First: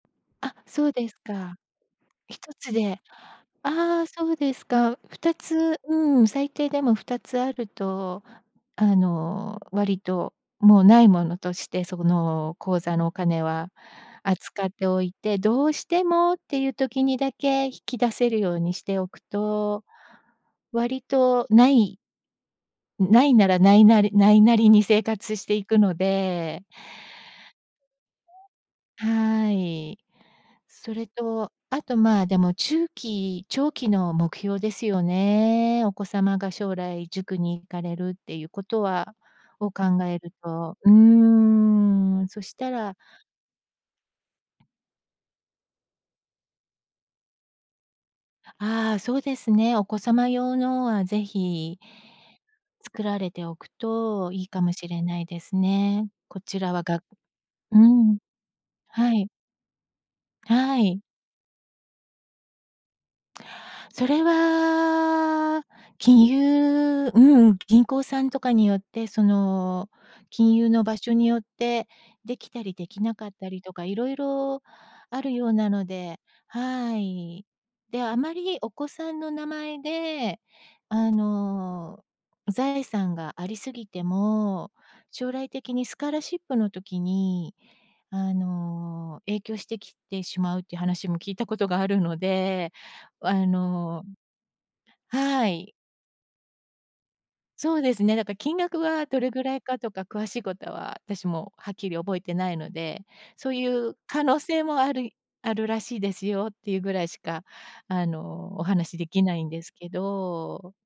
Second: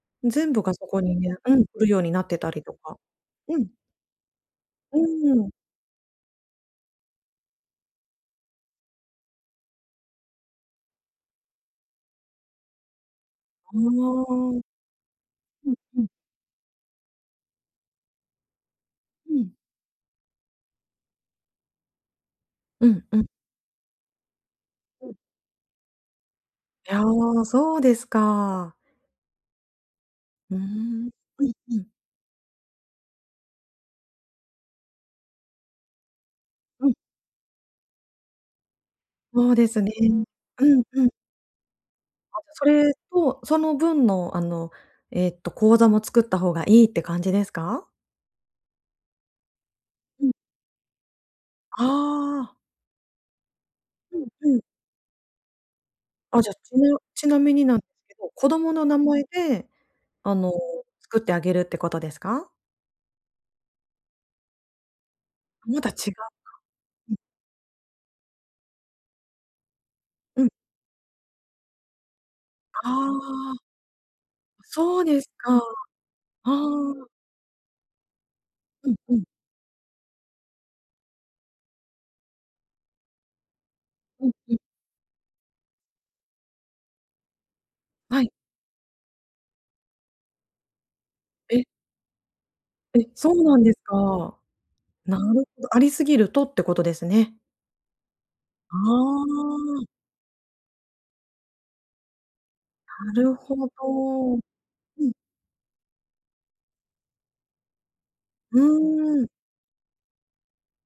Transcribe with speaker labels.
Speaker 1: 全
Speaker 2: あ、
Speaker 1: 部が
Speaker 2: そ
Speaker 1: そ
Speaker 2: う
Speaker 1: こ
Speaker 2: です
Speaker 1: にね、
Speaker 2: か。
Speaker 1: うん。来るようになって
Speaker 2: ひ
Speaker 1: た
Speaker 2: と
Speaker 1: り
Speaker 2: つ
Speaker 1: とか。
Speaker 2: で
Speaker 1: うん。
Speaker 2: ああそうですか。
Speaker 1: う
Speaker 2: ふた
Speaker 1: ーん。
Speaker 2: つうん。最低でも2つあると、あの割と、もう無いものとして、その口座のお金は
Speaker 1: うーん。
Speaker 2: 扱っておいて、ど
Speaker 1: う
Speaker 2: う
Speaker 1: ん
Speaker 2: し
Speaker 1: う
Speaker 2: て
Speaker 1: ん。
Speaker 2: もっていう時にだけ引き出せるようにしておく
Speaker 1: うん。
Speaker 2: と、割と無い
Speaker 1: うんう
Speaker 2: 無
Speaker 1: ん。
Speaker 2: いなら、無いなり無いなりに生
Speaker 1: うん。
Speaker 2: 活していくので
Speaker 1: いや、そうですか。
Speaker 2: はい。
Speaker 1: うー
Speaker 2: それ
Speaker 1: ん。う
Speaker 2: と、
Speaker 1: んう
Speaker 2: あ
Speaker 1: ん。
Speaker 2: と、まあ、でも中期、長期の目標ですよね。お子様が将
Speaker 1: うん。
Speaker 2: 来塾に行かれるっていうことは
Speaker 1: そうで
Speaker 2: を
Speaker 1: す
Speaker 2: 考
Speaker 1: ね。
Speaker 2: える
Speaker 1: う
Speaker 2: と、
Speaker 1: ん
Speaker 2: うー
Speaker 1: うん。
Speaker 2: ん、そ
Speaker 1: あ、
Speaker 2: し
Speaker 1: そ
Speaker 2: た
Speaker 1: れ
Speaker 2: ら
Speaker 1: と、その分のあの、えっと口座も作った方がいいって感じですか？
Speaker 2: ああ、そうですね。お子
Speaker 1: う
Speaker 2: 様
Speaker 1: ん。
Speaker 2: 用のは是非
Speaker 1: ああ。
Speaker 2: 作られておく
Speaker 1: うん
Speaker 2: といい
Speaker 1: う
Speaker 2: か
Speaker 1: ん。
Speaker 2: もしれないですね、こ
Speaker 1: あ、じゃ、
Speaker 2: ちら
Speaker 1: ち
Speaker 2: は
Speaker 1: な
Speaker 2: が
Speaker 1: ちなみになん、
Speaker 2: う
Speaker 1: すけ
Speaker 2: ん。
Speaker 1: ど、子供の名
Speaker 2: は
Speaker 1: 前
Speaker 2: い。
Speaker 1: であの、
Speaker 2: はい。
Speaker 1: 作ってあげるってことですか？
Speaker 2: それは、
Speaker 1: また違う
Speaker 2: 金
Speaker 1: か。
Speaker 2: 融
Speaker 1: うん。
Speaker 2: うん。銀行さんとかによって、その、
Speaker 1: うん。
Speaker 2: 金融の場所によってできたりで
Speaker 1: あ
Speaker 2: きなかった
Speaker 1: あ。
Speaker 2: りとか色々
Speaker 1: そうで
Speaker 2: あ
Speaker 1: す
Speaker 2: るよう
Speaker 1: か。あ
Speaker 2: なので、は
Speaker 1: あ。
Speaker 2: い。で、あまりお子
Speaker 1: うん
Speaker 2: さ
Speaker 1: う
Speaker 2: ん
Speaker 1: ん。
Speaker 2: の名前で、あの、財産がありすぎて
Speaker 1: うんうん。
Speaker 2: も、将来的にスカラシップの時に
Speaker 1: はい。
Speaker 2: あの、影響してきてしまうって話も聞いたこ
Speaker 1: え。
Speaker 2: とがあるので、
Speaker 1: え、そ
Speaker 2: あ
Speaker 1: うなんです
Speaker 2: の
Speaker 1: か。なる
Speaker 2: は
Speaker 1: ほ
Speaker 2: い。
Speaker 1: ありすぎるとってことですね。
Speaker 2: そうですね。だか金額
Speaker 1: あ
Speaker 2: はどれぐらいか
Speaker 1: あ。
Speaker 2: とか詳しいことは、あたしもはっきり覚えてないので、
Speaker 1: なる
Speaker 2: そう
Speaker 1: ほ
Speaker 2: いう可
Speaker 1: ど。う
Speaker 2: 能性もあ
Speaker 1: ん。
Speaker 2: るあるらしいですよっていうぐらいしか、あの、
Speaker 1: う
Speaker 2: お話しで
Speaker 1: ー
Speaker 2: き
Speaker 1: ん。
Speaker 2: ないんですけど